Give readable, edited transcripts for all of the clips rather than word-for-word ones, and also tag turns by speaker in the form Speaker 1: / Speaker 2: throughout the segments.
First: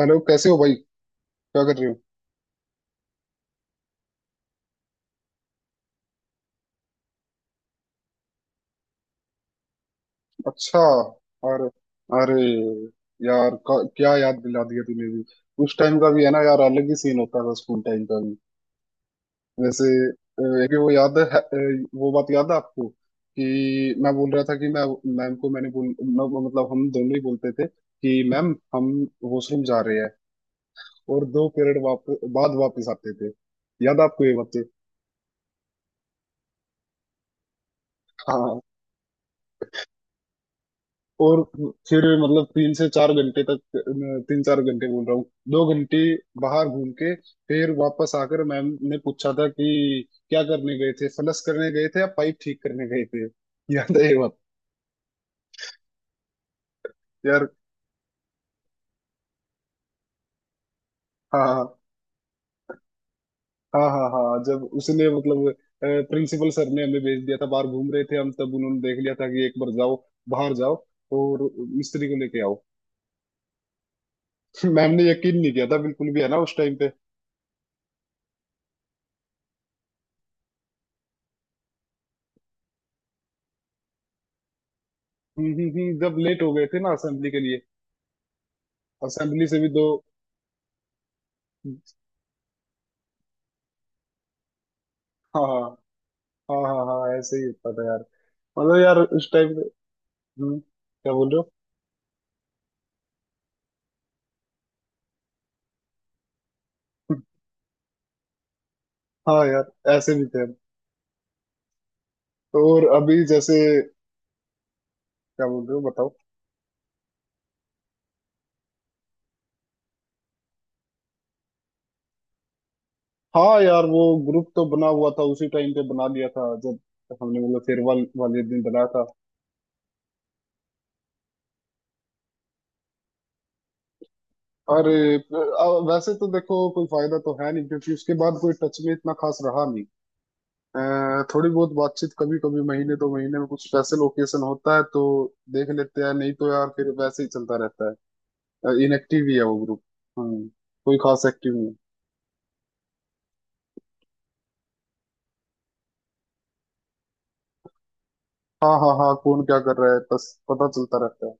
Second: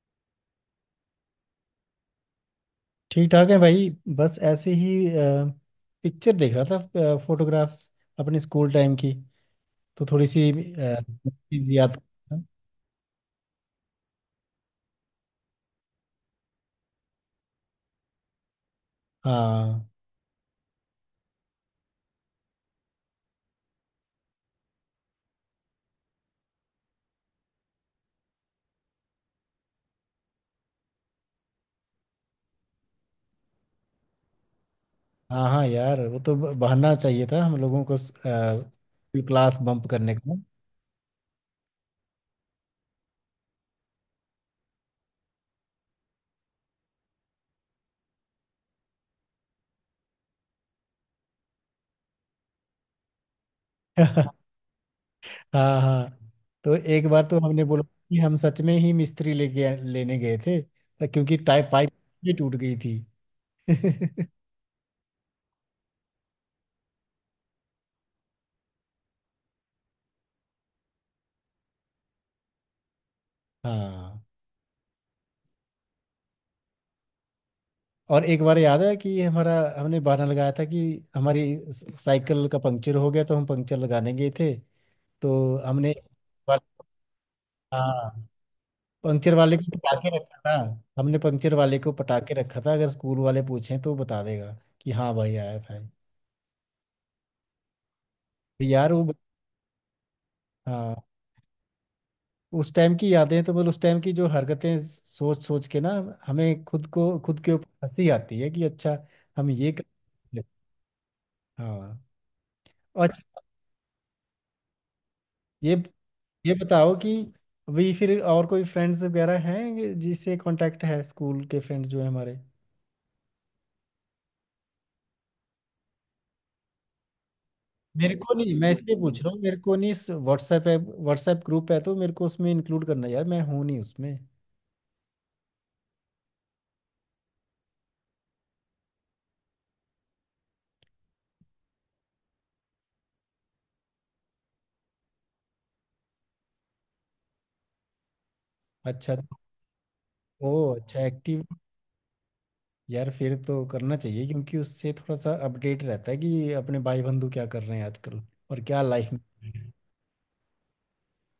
Speaker 1: Hello कैसे हो भाई? क्या कर रहे हो?
Speaker 2: ठीक ठाक है भाई। बस ऐसे ही पिक्चर देख रहा था, फोटोग्राफ्स अपने स्कूल टाइम की, तो थोड़ी सी
Speaker 1: अच्छा। और।
Speaker 2: चीज याद।
Speaker 1: अरे यार क्या याद दिला दिया तूने भी। उस टाइम का भी है ना, यार अलग ही सीन होता था स्कूल टाइम का भी। वैसे,
Speaker 2: हाँ
Speaker 1: एक वो याद है, वो बात याद है आपको कि मैं बोल रहा था कि मैं मैम को मैंने बोल, मतलब हम दोनों ही बोलते थे कि मैम हम वॉशरूम जा रहे हैं, और 2 पीरियड बाद वापस आते थे। याद है आपको ये बातें?
Speaker 2: हाँ हाँ यार, वो तो बहाना चाहिए था हम लोगों को
Speaker 1: हाँ।
Speaker 2: क्लास बम्प करने का।
Speaker 1: और फिर मतलब 3 से 4 घंटे तक, 3-4 घंटे बोल रहा हूँ, 2 घंटे बाहर घूम के, फिर वापस आकर मैम ने पूछा था कि क्या करने गए थे, फलस करने गए थे या पाइप ठीक करने गए थे। याद है ये बात?
Speaker 2: हाँ हाँ। तो एक बार तो
Speaker 1: यार,
Speaker 2: हमने बोला कि हम सच में ही मिस्त्री लेके लेने गए थे, क्योंकि टाइप
Speaker 1: हाँ
Speaker 2: पाइप भी टूट गई थी।
Speaker 1: हाँ हाँ हाँ हाँ, जब उसने मतलब प्रिंसिपल सर ने हमें भेज दिया था, बाहर घूम रहे थे हम, तब उन्होंने देख लिया था कि एक बार जाओ, बाहर जाओ और मिस्त्री को लेके आओ।
Speaker 2: हाँ।
Speaker 1: मैम ने यकीन नहीं किया था बिल्कुल भी, है ना, उस टाइम पे।
Speaker 2: और एक बार याद है कि हमारा हमने बहाना लगाया था कि हमारी साइकिल का पंक्चर हो गया, तो हम पंक्चर लगाने गए थे। तो हमने,
Speaker 1: जब लेट हो गए थे ना, असेंबली के लिए।
Speaker 2: हाँ, पंक्चर
Speaker 1: असेंबली
Speaker 2: वाले
Speaker 1: से भी
Speaker 2: को
Speaker 1: दो।
Speaker 2: पटाके रखा था। हमने पंक्चर
Speaker 1: हाँ
Speaker 2: वाले को पटाके रखा था, अगर स्कूल वाले पूछें तो बता देगा कि हाँ भाई
Speaker 1: हाँ
Speaker 2: आया था।
Speaker 1: हाँ हाँ हाँ, ऐसे ही होता था यार,
Speaker 2: ये।
Speaker 1: मतलब
Speaker 2: यार
Speaker 1: यार
Speaker 2: वो,
Speaker 1: उस टाइम पे।
Speaker 2: हाँ।
Speaker 1: क्या बोल रहे
Speaker 2: उस टाइम की यादें तो, मतलब उस टाइम की जो हरकतें सोच सोच के ना, हमें खुद
Speaker 1: हो?
Speaker 2: को खुद के ऊपर हंसी आती है कि अच्छा
Speaker 1: हाँ
Speaker 2: हम
Speaker 1: यार,
Speaker 2: ये कर।
Speaker 1: ऐसे भी थे हम।
Speaker 2: हाँ
Speaker 1: और अभी
Speaker 2: अच्छा।
Speaker 1: जैसे, क्या बोल रहे
Speaker 2: ये
Speaker 1: हो बताओ?
Speaker 2: ये बताओ कि अभी फिर और कोई फ्रेंड्स वगैरह हैं जिससे कांटेक्ट है, स्कूल के फ्रेंड्स जो है हमारे।
Speaker 1: हाँ यार, वो ग्रुप तो बना हुआ था, उसी टाइम पे बना लिया था जब हमने मतलब फेयरवेल
Speaker 2: मेरे को
Speaker 1: वाले
Speaker 2: नहीं,
Speaker 1: दिन
Speaker 2: मैं
Speaker 1: बनाया
Speaker 2: इसलिए
Speaker 1: था।
Speaker 2: पूछ रहा हूँ। मेरे को नहीं, इस व्हाट्सएप है, व्हाट्सएप ग्रुप है तो मेरे को उसमें इंक्लूड करना है यार, मैं हूँ नहीं उसमें।
Speaker 1: अरे, वैसे तो देखो कोई फायदा तो है नहीं, क्योंकि उसके बाद कोई टच में इतना खास रहा नहीं। थोड़ी बहुत बातचीत कभी कभी, महीने 2 महीने में कुछ स्पेशल ओकेशन होता है तो देख लेते हैं, नहीं तो यार फिर वैसे ही चलता रहता है।
Speaker 2: अच्छा
Speaker 1: इनएक्टिव ही
Speaker 2: तो।
Speaker 1: है वो ग्रुप। हाँ,
Speaker 2: ओ
Speaker 1: कोई
Speaker 2: अच्छा,
Speaker 1: खास
Speaker 2: एक्टिव।
Speaker 1: एक्टिव नहीं है।
Speaker 2: यार फिर तो करना चाहिए, क्योंकि उससे थोड़ा सा अपडेट रहता है कि अपने भाई बंधु क्या कर रहे हैं आजकल, और
Speaker 1: हाँ
Speaker 2: क्या
Speaker 1: हाँ
Speaker 2: लाइफ
Speaker 1: हाँ,
Speaker 2: में।
Speaker 1: कौन क्या कर रहा है बस पता चलता रहता है।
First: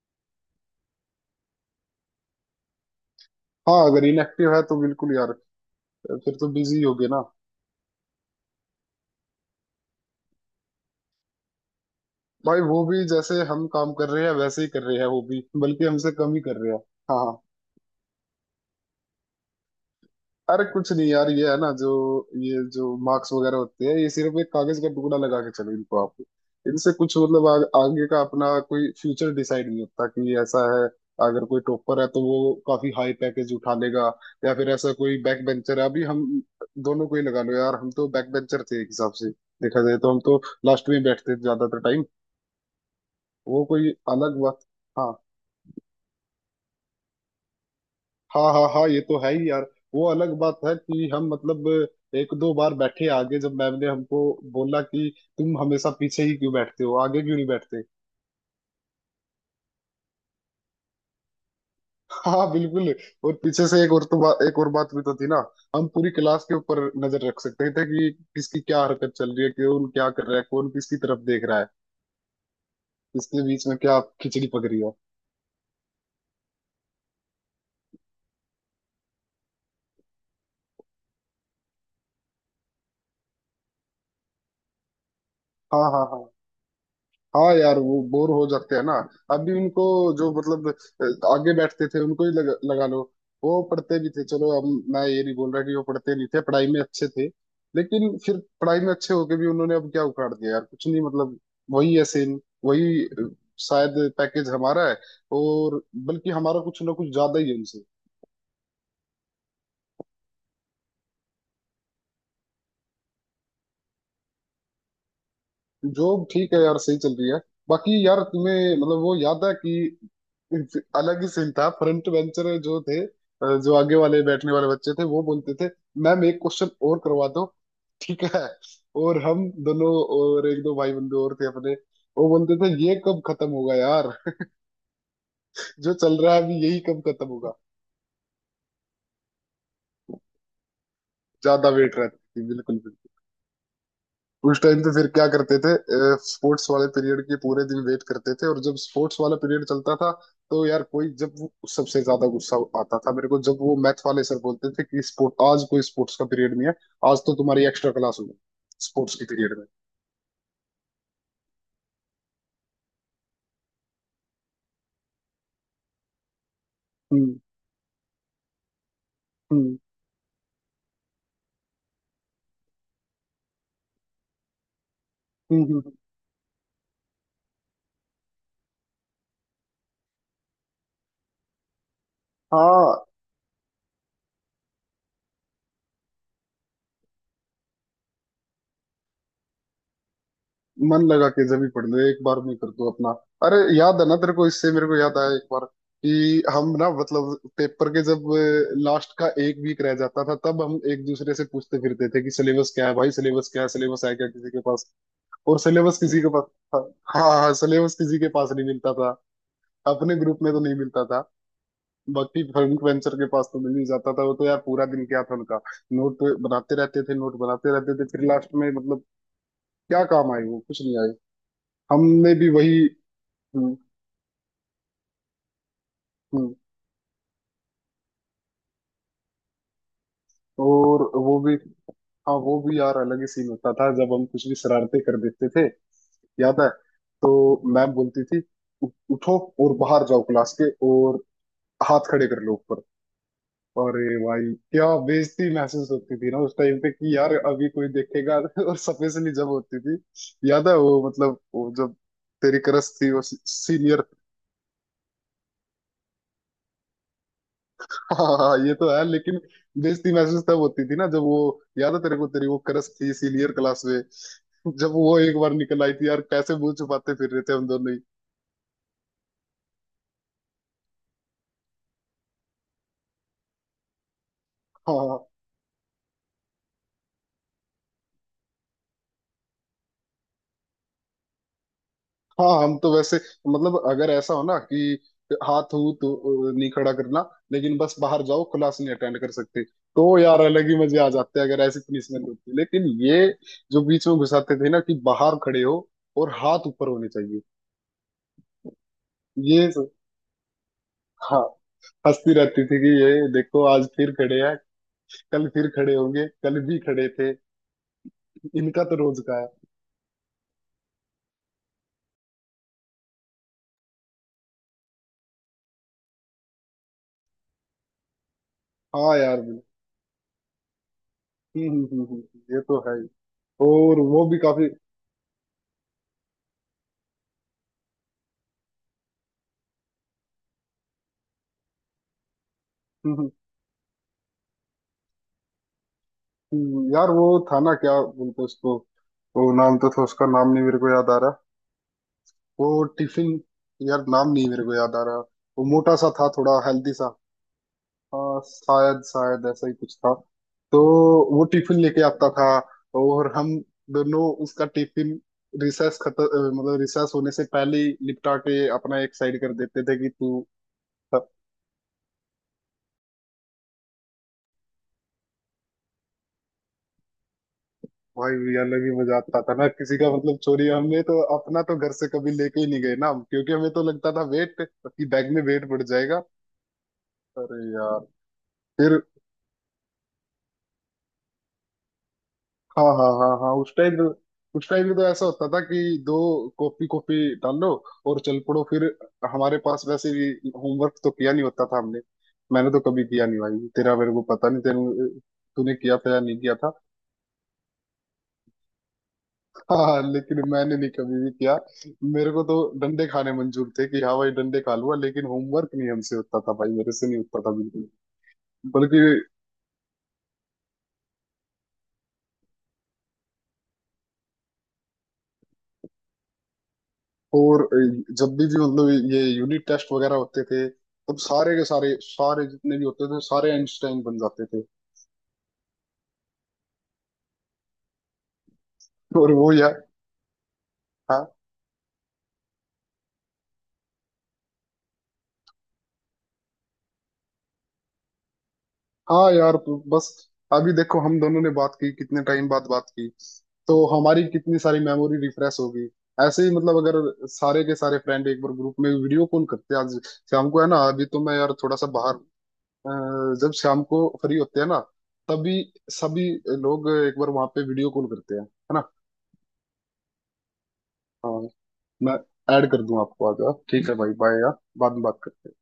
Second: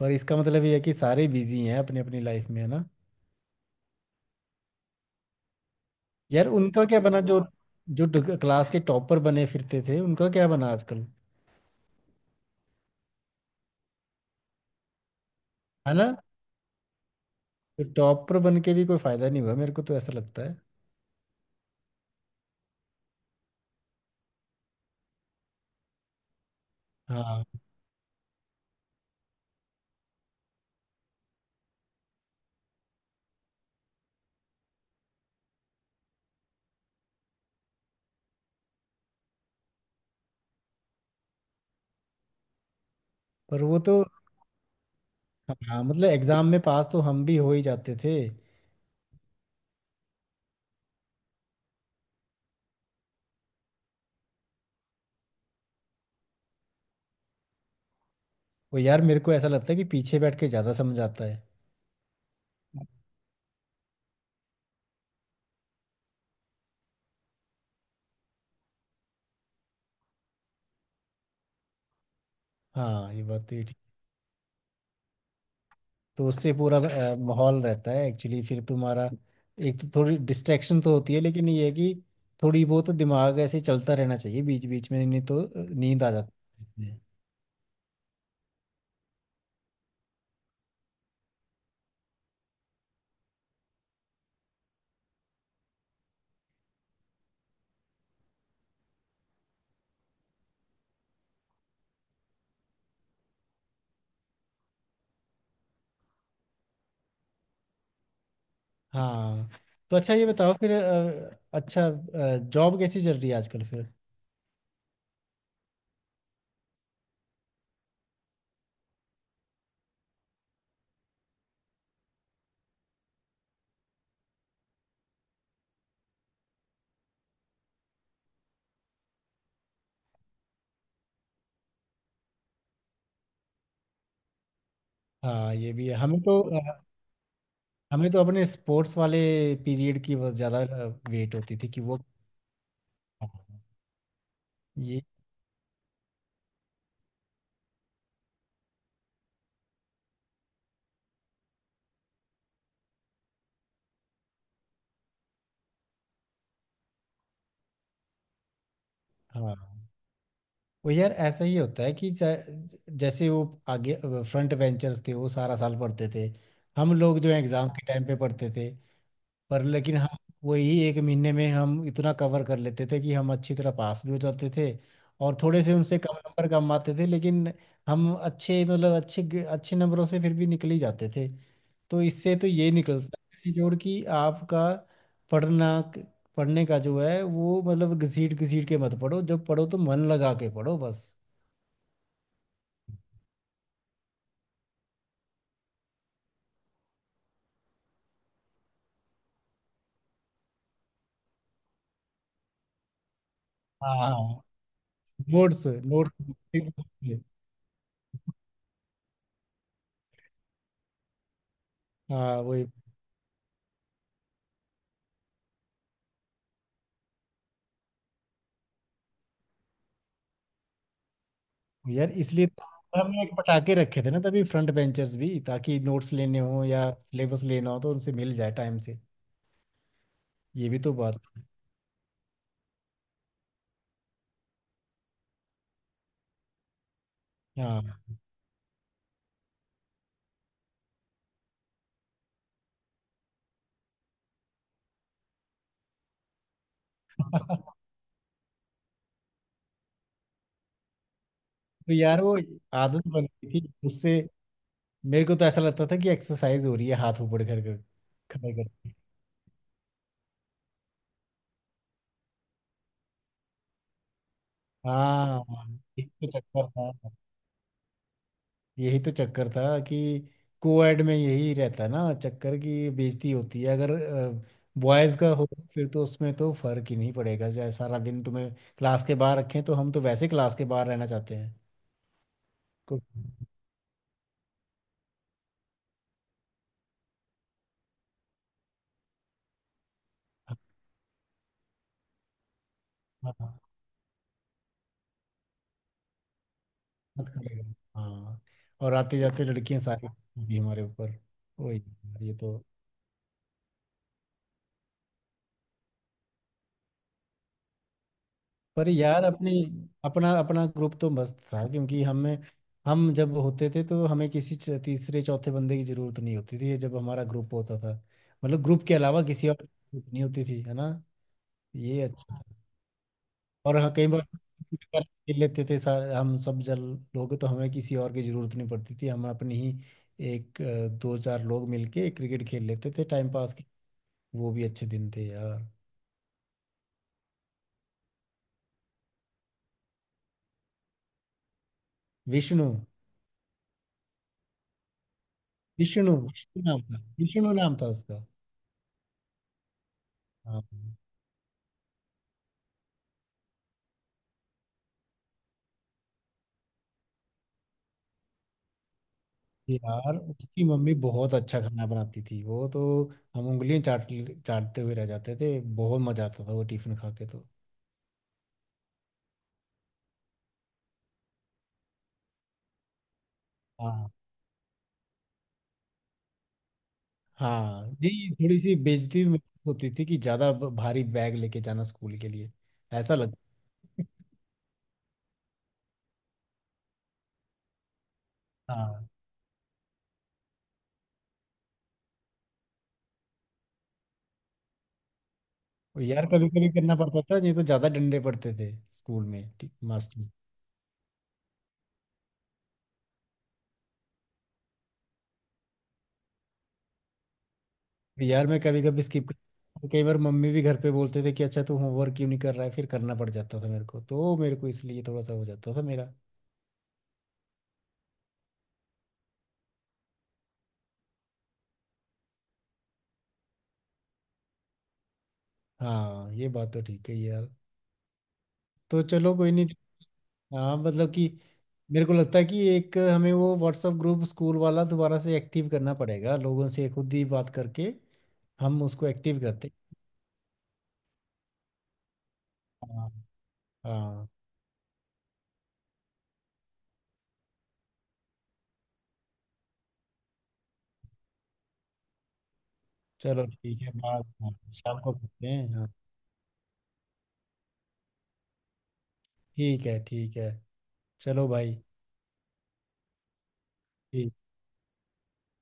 Speaker 2: पर इसका मतलब ये है कि सारे बिजी हैं अपनी अपनी लाइफ में, है ना?
Speaker 1: हाँ, अगर इनएक्टिव है तो बिल्कुल यार, फिर
Speaker 2: यार
Speaker 1: तो बिजी
Speaker 2: उनका क्या
Speaker 1: होगे
Speaker 2: बना,
Speaker 1: ना।
Speaker 2: जो जो क्लास के टॉपर बने फिरते थे, उनका क्या बना आजकल?
Speaker 1: भाई वो भी जैसे हम काम कर रहे हैं वैसे ही कर रहे हैं वो भी, बल्कि
Speaker 2: है ना?
Speaker 1: हमसे कम ही कर रहे हैं। हाँ हाँ।
Speaker 2: तो टॉपर बन के भी कोई फायदा नहीं हुआ, मेरे को तो ऐसा लगता है।
Speaker 1: अरे कुछ नहीं यार, ये है ना जो, ये जो मार्क्स वगैरह होते हैं, ये सिर्फ एक कागज का टुकड़ा लगा के चलो इनको आप, इनसे कुछ
Speaker 2: हाँ।
Speaker 1: मतलब, आगे का अपना कोई फ्यूचर डिसाइड नहीं होता कि ऐसा है। अगर कोई टॉपर है तो वो काफी हाई पैकेज उठा लेगा, या फिर ऐसा कोई बैक बेंचर है अभी हम, दोनों को ही लगा लो यार, हम तो बैक बेंचर थे। एक हिसाब से देखा जाए तो हम तो लास्ट में बैठते थे ज्यादातर टाइम,
Speaker 2: पर
Speaker 1: वो
Speaker 2: वो
Speaker 1: कोई
Speaker 2: तो,
Speaker 1: अलग बात। हाँ,
Speaker 2: हाँ, मतलब एग्जाम में पास तो हम भी हो ही जाते थे।
Speaker 1: हाँ हाँ हाँ, ये तो है ही यार, वो अलग बात है कि हम मतलब एक दो बार बैठे आगे, जब मैम ने हमको बोला कि तुम हमेशा पीछे ही क्यों बैठते हो, आगे क्यों नहीं बैठते?
Speaker 2: वो यार, मेरे को ऐसा लगता है कि पीछे बैठ के ज्यादा समझ आता है।
Speaker 1: हाँ बिल्कुल। और पीछे से एक और तो एक और बात भी तो थी ना, हम पूरी क्लास के ऊपर नजर रख सकते थे कि किसकी क्या हरकत चल रही है, कौन क्या कर रहा है, कौन किसकी तरफ देख रहा है,
Speaker 2: हाँ ये
Speaker 1: किसके
Speaker 2: बात तो, ये
Speaker 1: बीच में
Speaker 2: ठीक।
Speaker 1: क्या खिचड़ी पक रही है।
Speaker 2: तो उससे पूरा माहौल रहता है एक्चुअली फिर तुम्हारा। एक तो थोड़ी डिस्ट्रैक्शन तो होती है, लेकिन ये है कि थोड़ी बहुत तो दिमाग ऐसे चलता रहना चाहिए बीच बीच में, नहीं तो
Speaker 1: हाँ
Speaker 2: नींद
Speaker 1: हाँ
Speaker 2: आ
Speaker 1: हाँ,
Speaker 2: जाती है।
Speaker 1: हाँ यार वो बोर हो जाते हैं ना। अभी उनको, जो मतलब आगे बैठते थे उनको ही लगा लो, वो पढ़ते भी थे, चलो अब मैं ये नहीं बोल रहा कि वो पढ़ते नहीं थे, पढ़ाई में अच्छे थे। लेकिन फिर पढ़ाई में अच्छे होके भी उन्होंने अब क्या उखाड़ दिया यार, कुछ नहीं मतलब, वही है सेम, वही शायद पैकेज हमारा है, और बल्कि हमारा कुछ ना कुछ ज्यादा ही है उनसे।
Speaker 2: हाँ। तो अच्छा, ये बताओ फिर। अच्छा, जॉब कैसी चल रही है आजकल फिर?
Speaker 1: जॉब ठीक है यार, सही चल रही है। बाकी यार तुम्हें मतलब वो याद है कि अलग ही सीन था, फ्रंट बेंचर जो थे, जो आगे वाले बैठने वाले बच्चे थे वो बोलते थे, मैम एक क्वेश्चन और करवा दो, ठीक है। और हम दोनों और एक दो भाई बंधु और थे अपने, वो बोलते थे ये कब खत्म होगा यार।
Speaker 2: हाँ ये भी
Speaker 1: जो
Speaker 2: है।
Speaker 1: चल रहा है अभी यही कब खत्म होगा।
Speaker 2: हमें तो अपने स्पोर्ट्स वाले पीरियड की बहुत ज़्यादा वेट होती
Speaker 1: ज्यादा
Speaker 2: थी कि
Speaker 1: वेट
Speaker 2: वो,
Speaker 1: रहती थी बिल्कुल। उस टाइम पे
Speaker 2: ये।
Speaker 1: फिर क्या करते थे? स्पोर्ट्स वाले पीरियड के पूरे दिन वेट करते थे, और जब स्पोर्ट्स वाला पीरियड चलता था तो यार कोई, जब वो सबसे ज्यादा गुस्सा आता था मेरे को, जब वो मैथ वाले सर बोलते थे कि स्पोर्ट आज कोई स्पोर्ट्स का पीरियड नहीं है, आज तो तुम्हारी एक्स्ट्रा क्लास होगी स्पोर्ट्स के
Speaker 2: हाँ।
Speaker 1: पीरियड में।
Speaker 2: वो यार ऐसा ही होता है कि जैसे वो आगे फ्रंट बेंचर्स थे, वो सारा साल पढ़ते थे, हम लोग जो
Speaker 1: हम्म
Speaker 2: एग्ज़ाम के टाइम पे पढ़ते थे। पर
Speaker 1: हम्म
Speaker 2: लेकिन हम वही एक महीने में हम इतना कवर कर लेते थे कि हम अच्छी तरह पास भी हो जाते थे। और
Speaker 1: हम्म
Speaker 2: थोड़े से
Speaker 1: हम्म, हम्म।
Speaker 2: उनसे कम नंबर कम आते थे, लेकिन हम अच्छे, मतलब अच्छे अच्छे नंबरों से फिर भी निकल ही जाते थे। तो इससे तो ये
Speaker 1: हाँ,
Speaker 2: निकलता है जोड़, कि आपका पढ़ना, पढ़ने का जो है वो, मतलब घसीट घसीट के मत पढ़ो, जब पढ़ो तो मन लगा के पढ़ो
Speaker 1: मन
Speaker 2: बस।
Speaker 1: लगा के जब भी पढ़ ले एक बार में कर दो अपना। अरे याद है ना तेरे को, इससे मेरे को याद आया एक बार, कि हम ना मतलब पेपर के जब लास्ट का एक वीक रह जाता था, तब हम एक दूसरे से पूछते फिरते थे कि सिलेबस क्या है भाई, सिलेबस क्या है, सिलेबस है क्या
Speaker 2: हाँ
Speaker 1: किसी के पास, और
Speaker 2: नोट्स
Speaker 1: सिलेबस किसी के पास था।
Speaker 2: नोट्स।
Speaker 1: हाँ हाँ, सिलेबस किसी के पास नहीं मिलता था, अपने ग्रुप में तो नहीं मिलता था,
Speaker 2: हाँ
Speaker 1: बाकी
Speaker 2: वही,
Speaker 1: फ्रेंड वेंचर के पास तो मिल ही जाता था, वो तो यार पूरा दिन क्या था उनका, नोट बनाते रहते थे, नोट बनाते रहते थे, फिर लास्ट में मतलब क्या काम आए, वो कुछ नहीं आए।
Speaker 2: यार
Speaker 1: हमने
Speaker 2: इसलिए
Speaker 1: भी
Speaker 2: तो
Speaker 1: वही।
Speaker 2: हमने एक पटाके
Speaker 1: हम्म,
Speaker 2: रखे थे ना तभी फ्रंट बेंचर्स भी, ताकि नोट्स लेने
Speaker 1: हम्म।
Speaker 2: हो या सिलेबस लेना हो तो उनसे मिल जाए टाइम से। ये भी तो
Speaker 1: और
Speaker 2: बात
Speaker 1: वो
Speaker 2: है।
Speaker 1: भी। हाँ वो भी यार अलग ही सीन होता था जब हम कुछ भी शरारतें कर देते थे, याद है? तो मैम
Speaker 2: हाँ।
Speaker 1: बोलती थी, "उ- उठो और बाहर जाओ क्लास के, और हाथ खड़े कर लो ऊपर। अरे भाई क्या बेइज्जती महसूस होती थी ना उस टाइम पे कि यार अभी कोई देखेगा। और सफेद से जब होती थी, याद है वो, मतलब वो
Speaker 2: तो
Speaker 1: जब
Speaker 2: यार वो
Speaker 1: तेरी क्रश
Speaker 2: आदत
Speaker 1: थी वो
Speaker 2: बन गई थी
Speaker 1: सीनियर,
Speaker 2: उससे। मेरे को तो ऐसा लगता था कि एक्सरसाइज हो रही है, हाथ ऊपर कर कर खड़े
Speaker 1: हाँ ये तो
Speaker 2: कर।
Speaker 1: है, लेकिन बेइज्जती महसूस तब होती थी ना जब वो, याद है तेरे को तेरी वो क्रश थी सीनियर क्लास में, जब वो एक
Speaker 2: हाँ
Speaker 1: बार निकल आई थी
Speaker 2: एक
Speaker 1: यार,
Speaker 2: तो
Speaker 1: कैसे
Speaker 2: चक्कर
Speaker 1: मुंह
Speaker 2: था,
Speaker 1: छुपाते फिर रहे थे हम दोनों ही।
Speaker 2: यही तो चक्कर था कि कोएड में यही रहता ना चक्कर की, बेइज्जती होती है अगर बॉयज
Speaker 1: हाँ
Speaker 2: का हो। फिर तो उसमें तो फर्क ही नहीं पड़ेगा, चाहे सारा दिन तुम्हें क्लास के बाहर रखें, तो हम तो वैसे क्लास के बाहर रहना चाहते हैं।
Speaker 1: हाँ, हम तो
Speaker 2: को-
Speaker 1: वैसे मतलब अगर ऐसा हो ना कि हाथ हूँ तो नहीं खड़ा करना, लेकिन बस बाहर जाओ क्लास नहीं अटेंड कर सकते, तो यार अलग ही मजे आ जाते हैं अगर ऐसी पनिशमेंट होती। लेकिन ये
Speaker 2: हाँ हाँ,
Speaker 1: जो बीच में घुसाते थे ना कि बाहर खड़े हो और हाथ ऊपर होने
Speaker 2: मत
Speaker 1: चाहिए।
Speaker 2: करेगा। हाँ, और आते जाते
Speaker 1: ये
Speaker 2: लड़कियां
Speaker 1: स-
Speaker 2: सारी भी हमारे ऊपर
Speaker 1: हाँ,
Speaker 2: वही,
Speaker 1: हंसती
Speaker 2: ये तो।
Speaker 1: रहती थी कि ये देखो आज फिर खड़े हैं, कल फिर खड़े होंगे, कल भी खड़े थे, इनका
Speaker 2: पर
Speaker 1: तो रोज
Speaker 2: यार
Speaker 1: का है।
Speaker 2: अपनी, अपना अपना ग्रुप तो मस्त था, क्योंकि हमें हम जब होते थे तो हमें किसी तीसरे चौथे बंदे की जरूरत नहीं होती थी, जब हमारा ग्रुप होता था। मतलब ग्रुप के
Speaker 1: हाँ
Speaker 2: अलावा
Speaker 1: यार,
Speaker 2: किसी और
Speaker 1: हम्म,
Speaker 2: की जरूरत नहीं होती थी, है ना? ये अच्छा था।
Speaker 1: ये तो है ही।
Speaker 2: और हाँ
Speaker 1: और
Speaker 2: कई बार
Speaker 1: वो भी काफी,
Speaker 2: खेल लेते थे सारे, हम सब जल लोग तो हमें किसी और की जरूरत नहीं पड़ती थी। हम अपनी ही एक, दो चार लोग मिलके क्रिकेट खेल लेते थे
Speaker 1: हम्म, हम्म,
Speaker 2: टाइम पास के। वो भी अच्छे दिन थे यार।
Speaker 1: यार वो था ना, क्या बोलते उसको, वो नाम तो था उसका, नाम नहीं मेरे को याद आ रहा,
Speaker 2: विष्णु,
Speaker 1: वो टिफिन, यार नाम नहीं मेरे को याद आ रहा, वो मोटा सा
Speaker 2: विष्णु
Speaker 1: था थोड़ा
Speaker 2: विष्णु नाम
Speaker 1: हेल्दी
Speaker 2: था,
Speaker 1: सा।
Speaker 2: विष्णु नाम था उसका।
Speaker 1: हाँ शायद शायद ऐसा ही कुछ था,
Speaker 2: हाँ
Speaker 1: तो वो टिफिन लेके आता था, और हम दोनों उसका टिफिन, रिसेस खत्म, मतलब रिसेस होने से पहले ही निपटा के अपना एक साइड कर देते थे कि
Speaker 2: यार,
Speaker 1: तू।
Speaker 2: उसकी मम्मी बहुत अच्छा खाना बनाती थी वो तो। हम उंगलियां चाट चाटते हुए रह जाते थे। बहुत मजा आता था वो टिफिन खा के तो।
Speaker 1: भाई ये अलग ही मजा आता था ना किसी का मतलब चोरी, हमने तो अपना तो घर से कभी लेके ही नहीं गए ना हम, क्योंकि हमें तो
Speaker 2: हाँ
Speaker 1: लगता था वेट, कि बैग में वेट बढ़ जाएगा। अरे
Speaker 2: हाँ
Speaker 1: यार
Speaker 2: नहीं, थोड़ी सी
Speaker 1: फिर,
Speaker 2: बेइज्जती महसूस होती थी कि ज्यादा भारी बैग लेके जाना स्कूल के लिए
Speaker 1: हाँ हाँ
Speaker 2: ऐसा
Speaker 1: हाँ
Speaker 2: लगता।
Speaker 1: हाँ, उस टाइम में तो ऐसा होता था कि दो कॉपी कॉपी डालो और चल पड़ो फिर,
Speaker 2: हाँ।
Speaker 1: हमारे पास वैसे भी होमवर्क तो किया नहीं होता था हमने। मैंने तो कभी किया नहीं भाई, तेरा मेरे को पता नहीं, तेरे तूने किया
Speaker 2: और
Speaker 1: था या
Speaker 2: यार,
Speaker 1: नहीं
Speaker 2: कभी
Speaker 1: किया
Speaker 2: कभी
Speaker 1: था।
Speaker 2: करना पड़ता था, नहीं तो ज्यादा डंडे पड़ते थे स्कूल में
Speaker 1: हाँ
Speaker 2: मास्टर से।
Speaker 1: लेकिन मैंने नहीं कभी भी किया, मेरे को तो डंडे खाने मंजूर थे कि हाँ भाई डंडे खा लूंगा, लेकिन होमवर्क नहीं हमसे होता था भाई, मेरे से नहीं होता था बिल्कुल,
Speaker 2: यार मैं कभी कभी
Speaker 1: बल्कि।
Speaker 2: स्किप कर, तो कई बार मम्मी भी घर पे बोलते थे कि अच्छा तू होमवर्क क्यों नहीं कर रहा है, फिर करना पड़ जाता था मेरे को, तो मेरे को इसलिए थोड़ा सा हो जाता था मेरा।
Speaker 1: और जब भी मतलब ये यूनिट टेस्ट वगैरह होते थे, तब सारे के सारे सारे जितने भी होते थे, सारे आइंस्टाइन बन जाते थे।
Speaker 2: हाँ ये बात तो ठीक है यार। तो
Speaker 1: और
Speaker 2: चलो कोई
Speaker 1: वो
Speaker 2: नहीं।
Speaker 1: यार,
Speaker 2: हाँ मतलब
Speaker 1: हाँ
Speaker 2: कि, मेरे को लगता है कि एक हमें वो व्हाट्सएप ग्रुप स्कूल वाला दोबारा से एक्टिव करना पड़ेगा, लोगों से खुद ही बात करके हम उसको
Speaker 1: हाँ
Speaker 2: एक्टिव
Speaker 1: यार
Speaker 2: करते
Speaker 1: तो बस, अभी देखो हम दोनों ने बात की कितने टाइम बाद बात
Speaker 2: हैं।
Speaker 1: की,
Speaker 2: हाँ
Speaker 1: तो हमारी
Speaker 2: हाँ
Speaker 1: कितनी सारी मेमोरी रिफ्रेश होगी। ऐसे ही मतलब अगर सारे के सारे फ्रेंड एक बार ग्रुप में वीडियो कॉल करते हैं आज शाम को, है ना, अभी तो मैं यार थोड़ा सा बाहर हूँ।
Speaker 2: चलो
Speaker 1: जब शाम
Speaker 2: ठीक है,
Speaker 1: को
Speaker 2: बात,
Speaker 1: फ्री
Speaker 2: हाँ,
Speaker 1: होते हैं ना,
Speaker 2: शाम को करते
Speaker 1: तभी
Speaker 2: हैं। हाँ
Speaker 1: सभी लोग एक बार वहां पे वीडियो कॉल करते हैं, है ना?
Speaker 2: ठीक है, ठीक है,
Speaker 1: हाँ,
Speaker 2: चलो भाई।
Speaker 1: मैं ऐड कर दूं आपको आगे, ठीक है भाई,
Speaker 2: ठीक।
Speaker 1: बाय यार, बाद में बात करते हैं।